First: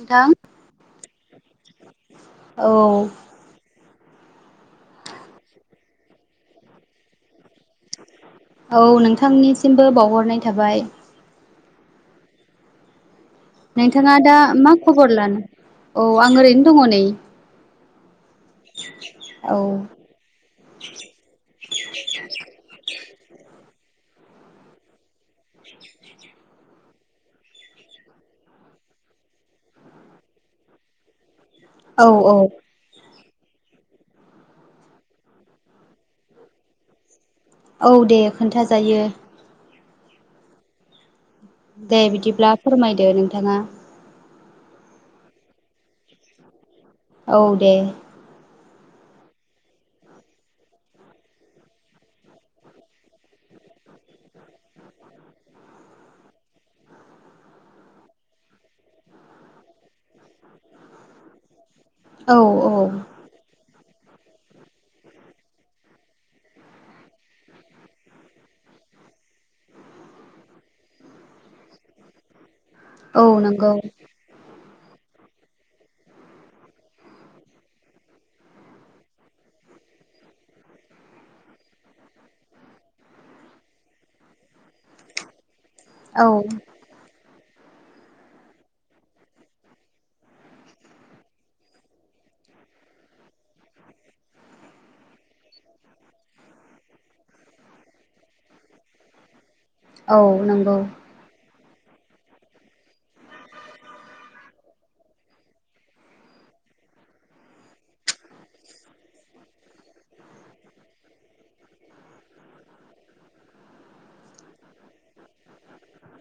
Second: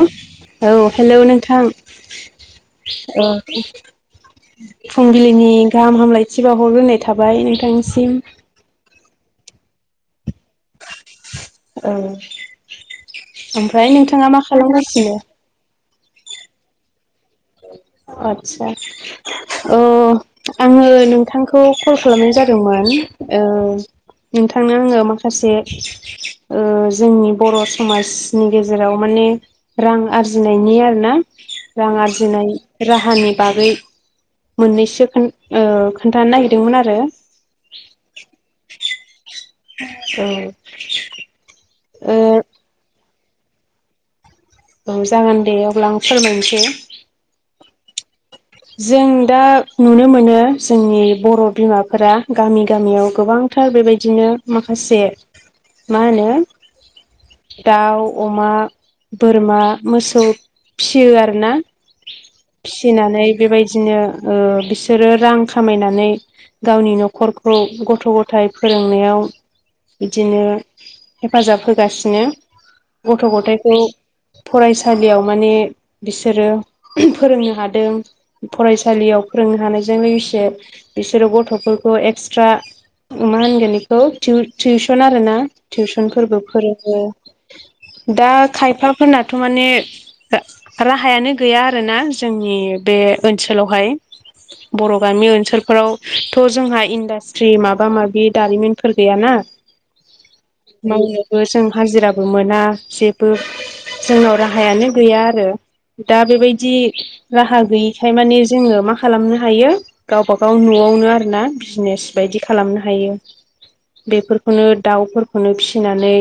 नोंथां औ हेल' नोंथां औ ओ फुंबिलिनि गाहाम हामलायथि बावहरग्रोनाय थाबाय नोंथांसिम। औ नोंथांनिसिमबो बावहरनाय थाबाय। औ ओमफ्राय नोंथाङा नोंथांङा दा मा खबर खालामगासिनो? लानो औ आं ओरैनो दङ नै। आतसा औ ओ आङो नोंथांखौ कल खालामनाय जादोंमोन ओ नोंथांनो आंङो माखासे ओ जोंनि बर' समाजनि गेजेराव माने रां आरजिनायनि आरोना रां औ औ आरजिनाय राहानि बागै मोननैसो खोन ओ खोन्थानो नागिरदोंमोन आरो औ दे खोन्थाजायो। औ। दे ओ बिदिब्ला फोरमायदो नोंथाङा। औ जागोन दे अब्ला आं फोरमायनोसै। औ दे। जों दा नुनो मोनो जोंनि बर' बिमाफोरा गामि गामियाव गोबां टार बेबायदिनो माखासे मा होनो दाउ अमा बोरमा मोसौ फियो आरोना औ औ फिसिनानै बेबायदिनो ओ बिसोरो रां खामायनानै गावनि न'खरखौ गथ' गथायाइ फोरोंनायाव बिदिनो हेफाजाब होगासिनो गथ' औ नंगौ गथायखौ फरायसालियाव माने बिसोरो फोरोंनो हादों फरायसालियाव फोरोंनो हानायजों लोगोसे बिसोरो गथ'फोरखौ एक्सट्रा मा होनगोन बेखौ टिउसन आरो ना औ टिउसनफोरबो फोरोङो दा खायफाफोरनाथ' माने राहायानो गैया आरोना जोंनि बे ओनसोलावहाय बर' गामि ओनसोलफोरावथ' जोंहा इन्डास्ट्रि माबा माबि दारिमिनफोर गैयाना औ नंगौ मावनोबो जों हाजिराबो मोना जेबो जोंनाव राहायानो गैया आरो दा बेबायदि राहा गैयि खाय माने जोङो मा खालामनो हायो गावबागाव न'आवनो आरोना बिजनेस बायदि खालामनो हायो। बेफोरखौनो दाउफोरखौनो फिसिनानै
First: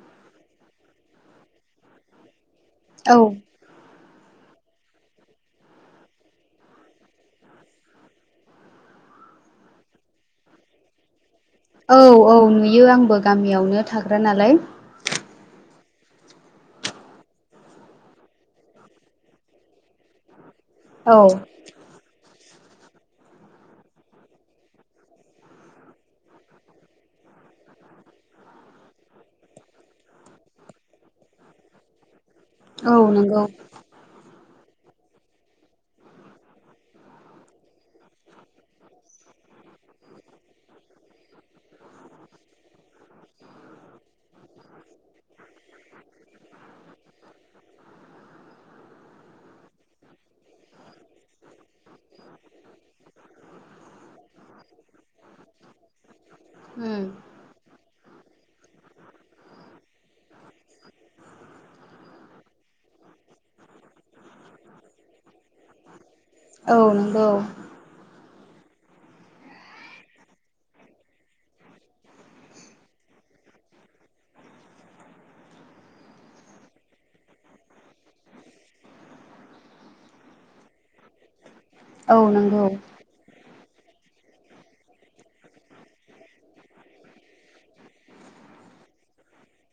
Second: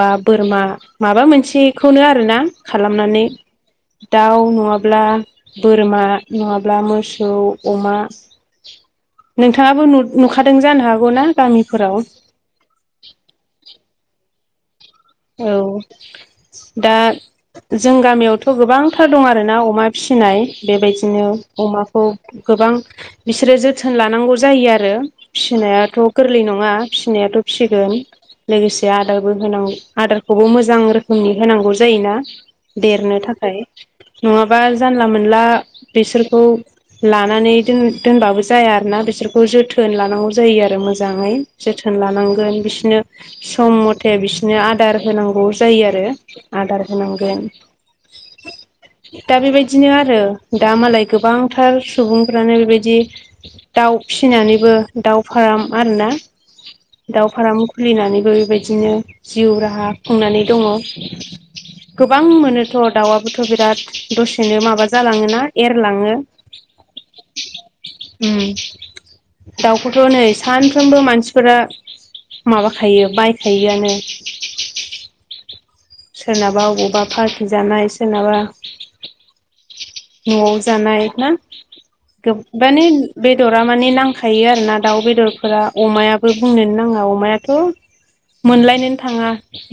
बा बोरमा माबा मोनसेखौनो आरोना औ खालामनानै दाउ नङाब्ला बोरमा नङाब्ला मोसौ अमा नोंथाङाबो नु नुखादों जानो हागौना गामि औ औ नुयो आंबो गामियावनो थाग्रा नालाय। औ। दा जों गामियावथ' गोबांथार दं आरोना अमा फिसिनाय औ बेबायदिनो अमाखौ गोबां बिसोरो जोथोन लानांगौ जायो आरो फिसिनायाथ' गोरलै नङा फिसिनायाथ' फिसिगोन लोगोसे आदारबो होनां आदारखौबो मोजां रोखोमनि होनांगौ जायोना औ देरनो नंगौ थाखाय नङाबा जानला मोनला बिसोरखौ लानानै दोन दोनबाबो जाया आरोना बिसोरखौ जोथोन लानांगौ जायो आरो मोजाङै। जोथोन लानांगोन बिसनो सम मथे बिसोरनो आ आदार होनांगौ जायो आरो आदार होनांगोन दा बेबायदिनो आरो दा मालाय गोबांथार सुबुंफ्रानो बेबायदि दाउ फिसिनानैबो दाउ फाराम आरोना उम दाउ फाराम खुलिनानैबो बेबायदिनो जिउ राहा खुंनानै दङ। गोबां मोनोथ' दाउआबोथ' बिराद दसेनो माबा जालाङो ना एरलाङो। औ नंगौ उम दाउखौथ' नै सानफ्रोमबो मानसिफोरा माबाखायो बायखायोआनो। सोरनाबा अबावबा फारथि जानाय सोरनाबा न'आव जानाय ना। औ गो नंगौ माने बेदरा माने नांखायो आरोना दाउ बेदरफोरा अमायाबो बुंनोनो नाङा अमायाथ' मोनलायनोन थाङा।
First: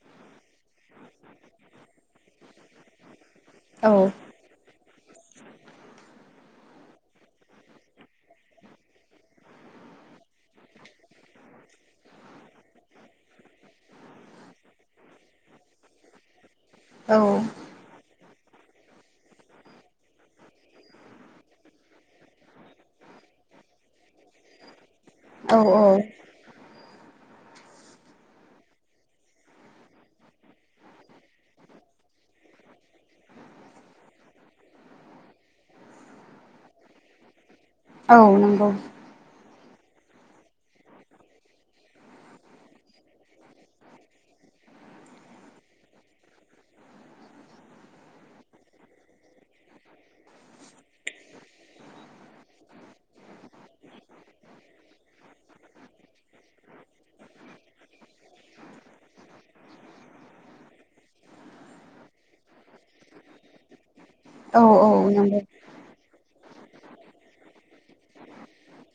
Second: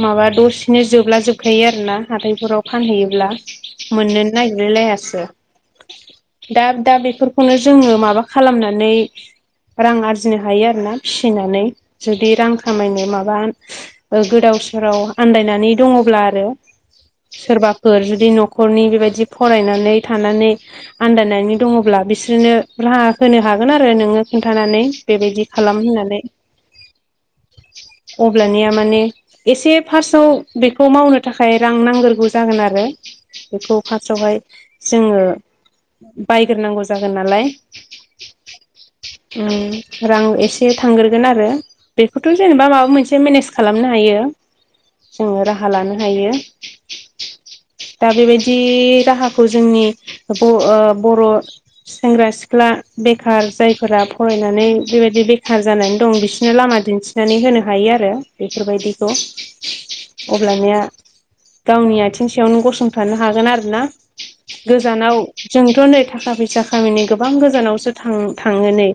माबा दसेनो जोबला जोबखायो आर ना हाथायफोराव फानहैयोब्ला औ मोननोनो नागिरलायलायासो दा दा बेफोरखौनो जोङो माबा खालामनानै रां आरजिनो हायो आरोना फिसिनानै जुदि रां खामायनो माबा गोदाव सोराव आन्दायनानै दङब्ला आरो औ सोरबाफोर जुदि न'खरनि बेबायदि फरायनानै थानानै आन्दानानै दङोब्ला बिसोरनो राहा होनो हागोन आरो नोङो खोनन्थानानै बेबायदि औ खालाम होननानै। औ अब्लानिया माने एसे फार्सआव बेखौ मावनो थाखाय रां नांग्रोगौ जागोन आरो। बेखौ फार्सआवहाय जोङो बायग्रोनांगौ जागोन नालाय। औ नंगौ। उम रां एसे थांग्रोगोन आरो। बेखौथ' जेनेबा माबा मोनसे मेनेज खालामनो हायो। जोङो राहा लानो हायो दा बेबायदि राहा खौ जोंनि ब ओ बर' सेंग्रा सिख्ला बेखार जायफोरा फरायनानै बेबायदि बेखार जानानै दं। बिसोरनो लामा दिन्थि नानै होनो हायो आरो। बेफोरबायदिखौ अब्लानिया गावनि आथिं सायावनो गसंथानो हागोन आरो ना। औ औ गोजानाव नंगौ जोंथ' नै थाखा फैसा खामिनि गोबां गोजानावसो थां थाङो नै।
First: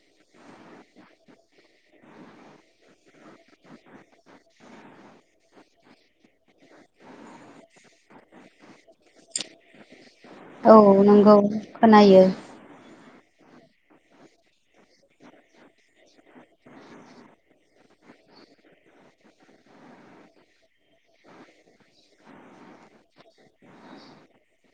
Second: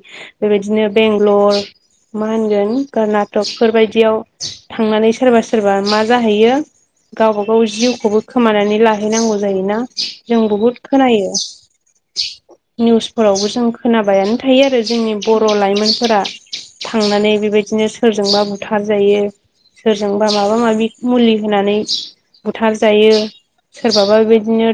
बेबायदिनो बेंगलर मा होनगोन कर्नाटकफोरबायदियाव थांनानै सोरबा सोरबा मा जाहैयो। गाव बागाव जिउखौबो खोमानानै लाहैनांगौ जायो ना? जों बहुद औ खोनायो। नंगौ खोनायो निउसफोरावबो जों खोनाबायानो थायो आरो। जोंनि बर' लाइमोनफोरा थांनानै बेबायदिनो सोरजोंबा बुथार जायो। सोरजोंबा माबा माबि मुलि होनानै बुथार जायो। सोरबाबा बेदिनो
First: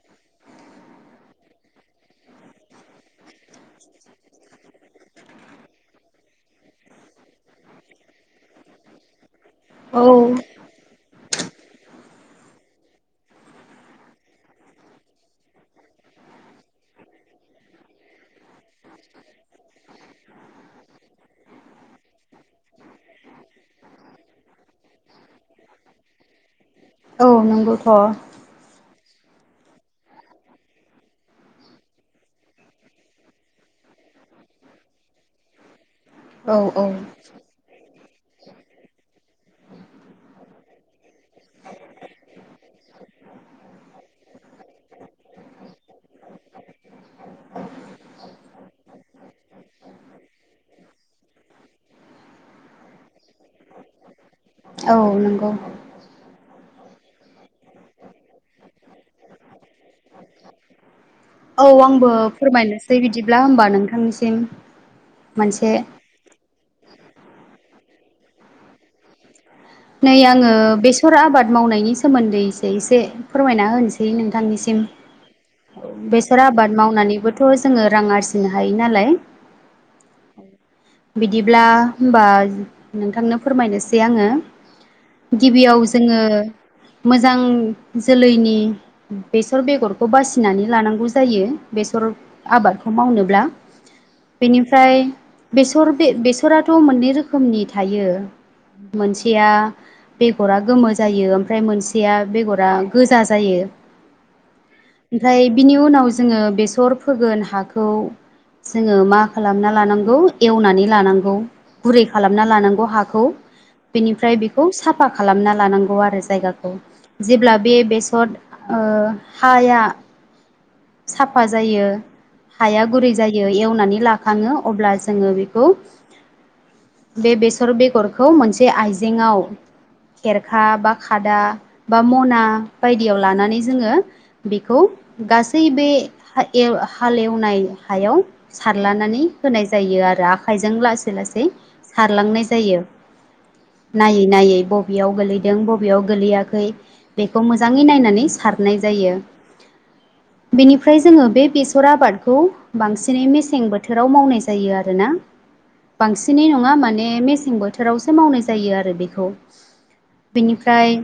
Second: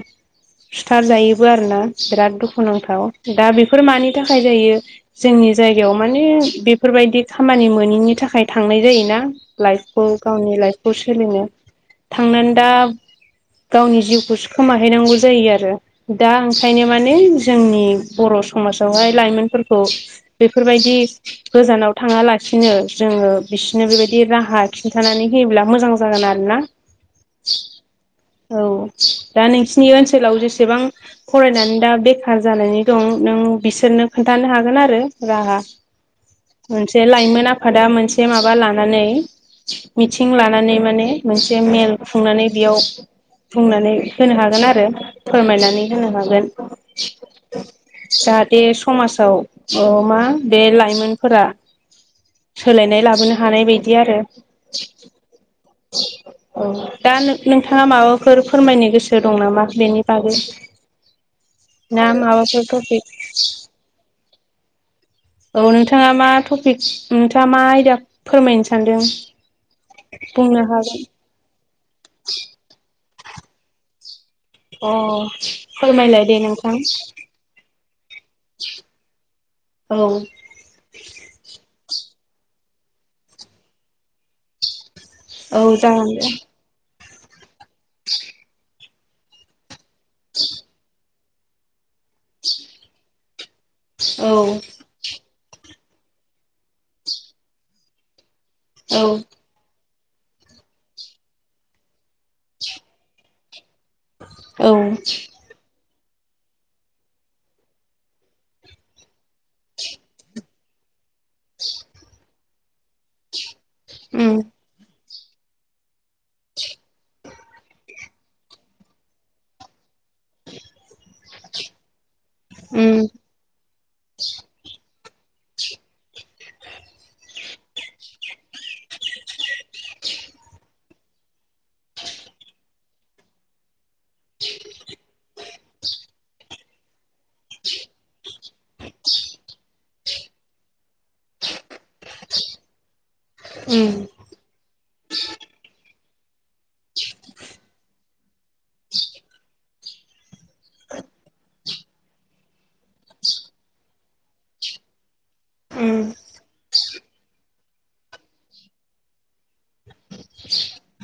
सुथार जायोबो आरो ना। बिराद दुखुनांथाव दा बेफोर मानि थाखाय जायो? जोंनि जायगायाव माने बेफोर बायदि खामानि मोैनि थाखाय थांनाय जायो ना। औ लायफखौ गावनि लायफखौ सोलिनो। थांनानै दा गावनि जिउखौसो खोमाहैनांगौ जायो आरो। दा ओंखायनो माने जोंनि बर' समाजावहाय लाइमोनफोरखौ बेफोर बायदि गोजानाव थाङालासिनो जोङो बिसिनो बेबायदि राहा खिन्थानानै होयोब्ला मोजां जागोन आरो ना। औ नंगौथ' औ दा नोंसिनि ओनसोलाव जेसेबां फरायनानै दा बेखार जानानै दं, नों बिसोरनो खोन्थानो हागोन आरो राहा। औ औ मोनसे लायमोन आफादा मोनसे माबा लानानै। मिथिं लानानै माने मोनसे मेल खुंनानै बेयाव बुंनानै होनो हागोन आरो फोरमायनानै होनो हागोन। जाहाथे समाजाव औ मा बे लाइमोनफोरा सोलायनाय लाबोनो हानाय बायदि आरो। औ नंगौ। ओं दा नों-नोंथाङा माबाफोर फोरमायनो गोसो दं नामा बेनि बागै? [inaudible] औ ना आंबो माबाफोर फोरमायनोसै टपिक बिदिब्ला होमबा नोंथांनिसिम। औ मोनसे नोंथाङा मा टपिक नोंथाङा मा आयदा फोरमायनो सानदों? नै आङो बुंनो हागोन बेसर आबाद मावनायनि सोमोन्दै एसे एसे फोरमायना होनोसै नोंथांनिसिम। अ' फोरमायलाय दे बेसर आबाद नोंथां मावनानैबोथ' जोङो रां आरजिनो हायो नालाय। औ बिदिब्ला होमबा नोंथांनो फोरमायनोसै आंङो। औ गिबियाव जागोन जोङो दे मोजां जोलैनि बेसर बेगर खौ बासिनानै लानांगौ जायो बेसर आबादखौ मावनोब्ला। औ बेनिफ्राय बेसर बे-बेसराथ' मोननै रोखोमनि थायो। औ मोनसे या बेगरा गोमो जायो ओमफ्राय मोनसेया बेगरा गोजा जायो। औ ओमफ्राय बिनि उनाव जोङो बेसर फोगोन हाखौ जोङो मा खालामना लानांगौ एवनानै लानांगौ। गुरै खालामना लानांगौ हाखौ। उम बेनिफ्राय बेखौ साफा खालामना लानांगौ आरो जायगाखौ। जेब्ला बे बेसर ओ हाया साफा जायो हाया उम गुरै जायो एवनानै लाखाङो अब्ला जोङो बेखौ बे बेसर बेगरखौ मोनसे आइजेेंआव खेरखा बा खादा बा मना बायदियाव लानानै जोङो बेखौ गासै बे हा एव हालेवनाय हायाव सारलानानै होनाय जायो आरो आखाइजों लासै लासै सारलांनाय जायो। उम नायै नायै बबेयाव गोलैदों बबेयाव गोलैया खै बेखौ मोजाङै नायनानै सारनाय जायो। बेनिफ्राय जोङो बे बेसर आबादखौ बांसिनै मेसें बोथोराव मावनाय जायो आरोना उम बांसि सिनै नङा माने मेसें बोथोरावसो मावनाय जायो आरो बेखौ। बेनिफ्राय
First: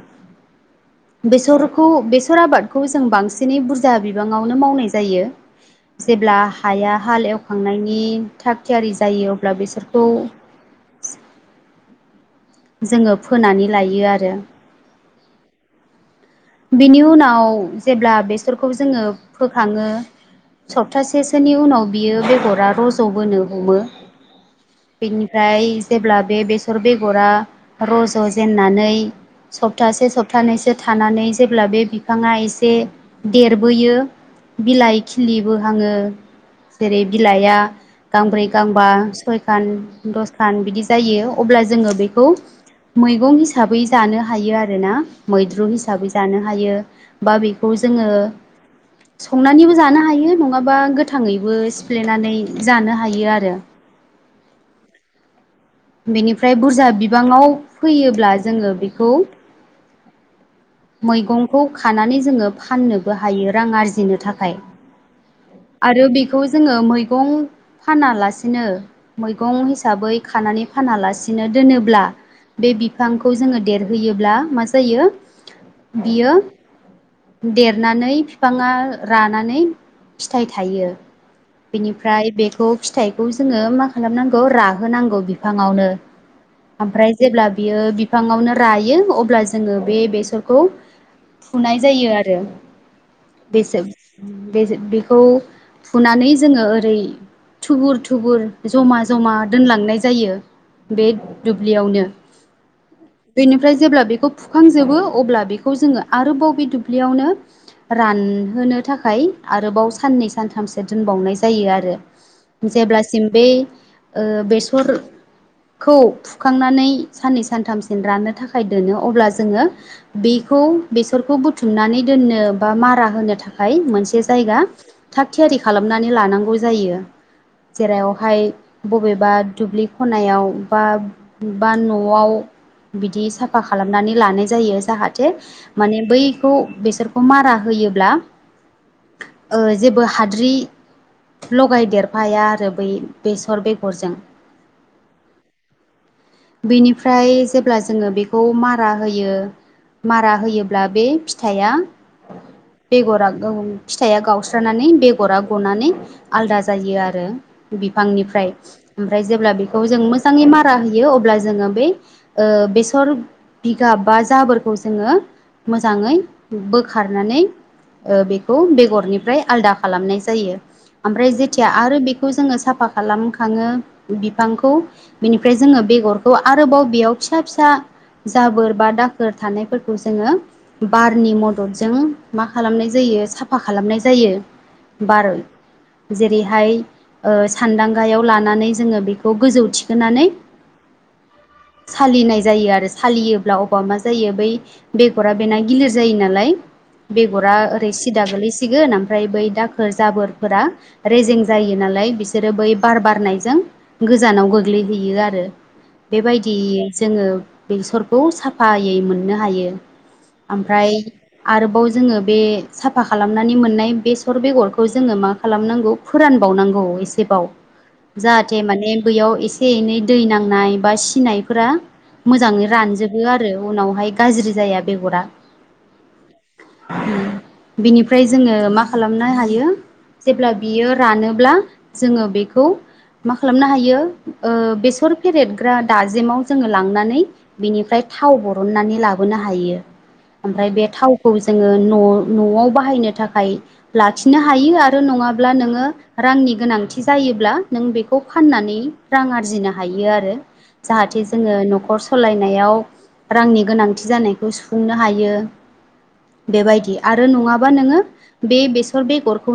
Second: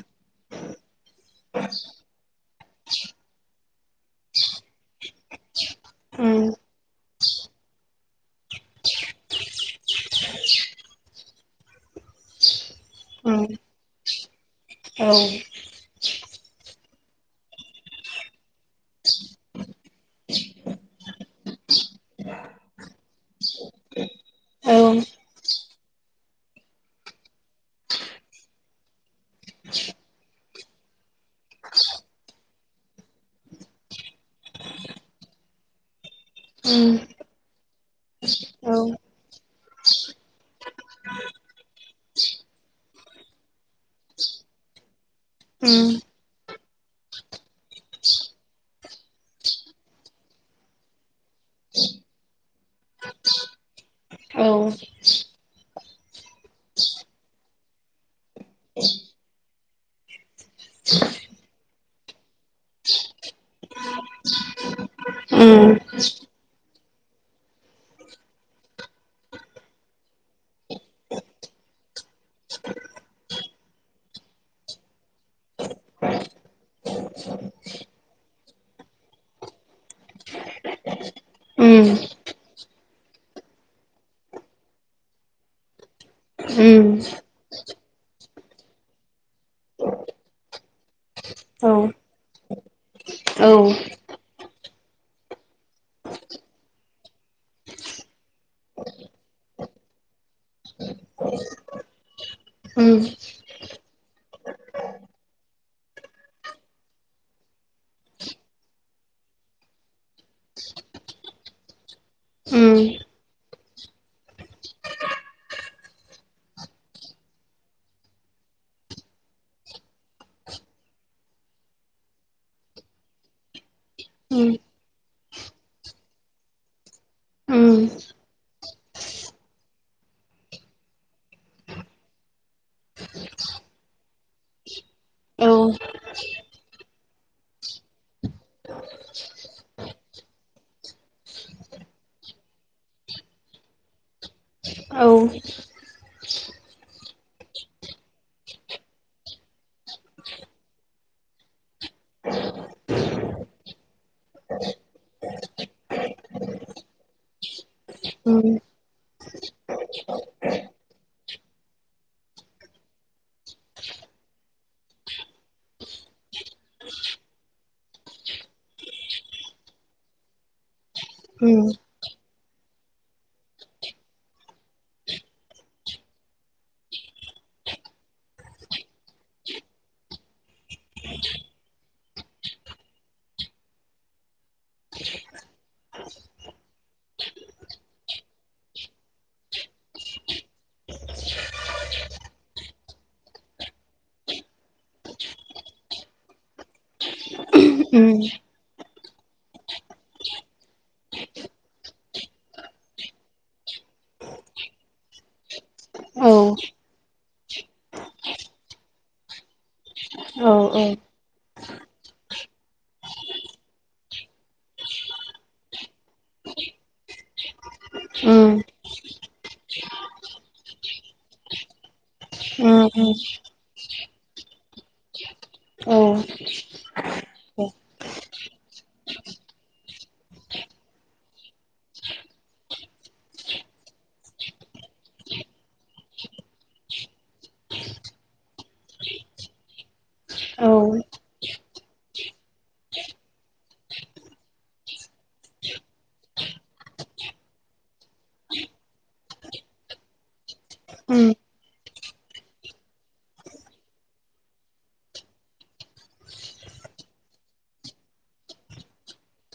बेसरखौ बेसर आबाद खौ जों बांसिनै बुरजा बिबाङावनो मावनाय जायो जेब्ला उम हाया हाल एव खांनायनि थाग थियारि जायो अब्ला बेसरखौ जोङो उम फोनानै लायो आरो। औ। बिनि उनाव जेब्ला बेसरखौ जोङो फोखाङो सप्तासे सोनि उनाव बियो बेगरा रज'बोनो हमो उम औ बेनि फ्राय जेब्ला बे बेसर बेगरा रज' जेननानै सप्तासे सप्तानैसो थानानै जेब्ला बे बिफाङा एसे देरबोयो बिलाइ खिलिबोहाङो जेरै बिलाइआ गांब्रै उम औ गांबा सयखान दसखान बिदि जायो अब्ला जोङो बेखौ मैगं हिसाबै जानो हायो आरो ना मैद्रु उम हिसाबै जानो हायो बा बेखौ जोङो संनानैबो जानो हायो नङाबा गोथाङैबो सिफ्लेनानै जानो हायो आरो। औ। बेनिफ्राय बुरजा बिबाङाव फैयोब्ला जोङो बेखौ मैगंखौ खानानै जोङो फाननोबो हायो रां आरजिनो थाखाय। औ आरो बेखौ जोङो मैगं फानालासिनो मैगं हिसाबै खानानै फानालासिनो दोनोब्ला बे बिफांखौ जोङो देरहोयोब्ला मा जायो बियो देरनानै फिफाङा रानानै फिथाइ थायो उम बिनिफ्राय बेखौ फिथाइखौ जोङो मा खालामनांगौ राहोनांगौ बि बिफाङावनो। औ ओमफ्राय जेब्ला बियो बिफाङावनो रायो अब्ला जोङो बे बेसरखौ फुनाय जायो आरो उम बेसे बेजे बेखौ फुनानै जोङो ओरै थुबुर थुबुर जमा जमा दोनलांनाय जायो बे दुब्लियावनो ओ बेनिफ्राय जेब्ला बेखौ फुखांजोबो अब्ला बेखौ जोङो आरोबाव बे दुब्लियावनो रानहोनो थाखाय आरोबाव साननै सानथामसो दोनबावनाय जायो आरो जेब्लासिम बै ओ बेसर खौ फुखांनानै साननै सानथामसिम राननो थाखाय दोनो अब्ला जोङो बेखौ बेसरखौ बुथुमनानै दोननो बा मारा होनो थाखाय मोनसे जायगा थाग थियारि खालामनानै लानांगौ जायो जेरावहाय बबेबा दुब्लि खनायाव बा बा न'आव बिदि साफा खालामनानै लानाय जायो जाहाथे माने बैखौ बेसोरखौ मारा होयोब्ला ओ जेबो हाद्रि लगायदेरफाया आरो बै बेसर बेगरजों औ बेनिफ्राय जेब्ला जोङो बेखौ मारा होयो मारा होयोब्ला बे फिथाइया बेगरा औ फिथाइया गावस्रानानै बेगरा गनानै आलादा जायो आरो बिफांनिफ्राय ओमफ्राय जेब्ला बेखौ जों मोजाङै मारा होयो अब्ला जोङो बै बेसर बिगाब बा जाबोरखौ जोङो मोजाङै बोखारनानै ओ बेखौ बेगरनिफ्राय आलदा खालामनाय जायो ओमफ्राय जेथिया आरो बेखौ जोङो साफा खालाम खाङो बिफांखौ बिनिफ्राय जोङो बेगरखौ आरोबाव बेयाव फिसा फिसा जाबोर बा दाखोर थानायफोरखौ जोङो बारनि मददजों मा खालामनाय जायो साफा खालामनाय जायो बार जेरैहाय सान्दांगायाव लानानै जोङो बेखौ गोजौ थिखोनानै सालिनाय जायो आरो सालियोब्ला अबा मा जायो बै बेगरा बेना गिलिर जायो नालाय बेगरा ओरै उम सिदा गोलैसिगोन ओमफ्राय बै दाखोर जाबोरफोरा रेजें जायो नालाय बिसोरो बै बार बारनायजों गोजानाव गोग्लैहैयो आरो औ बेबायदि जोङो बेसरखौ साफायै मोननो हायो औ औ ओमफ्राय आरोबाव जोङो बे साफा खालामनानै मोननाय बेसर बेगरखौ जोङो मा खालामनांगौ फोरानबावनांगौ एसेबाव जा उम जाहाथे माने बैयाव एसे एनै दै नांनाय बा सिनायफोरा मोजाङै उम रानजोबो आरो उनावहाय गाज्रि जाया बेगरा औ बिनिफ्राय जोङो मा खालामनो हायो जेब्ला बियो रानोब्ला जोङो बेखौ मा खालामनो हायो बेसर फेरेदग्रा दाजिमाव जोङो लांनानै बिनिफ्राय थाव बरननानै लाबोनो हायो। औ ओमफ्राय बे थावखौ जोङो न' न'आव बाहायनो थाखाय लाखिनो हायो आरो नङाब्ला नोङो रांनि गोनांथि जायोब्ला नों बे खौ फाननानै रां आरजिनो हायो आरो जाहाथे उम जोङो न'खर सालायनायाव रांनि गोनांथि जानायखौ सुफुंनो हायो बेबायदि आरो नङाबा नोङो बे बेसर बेगरखौ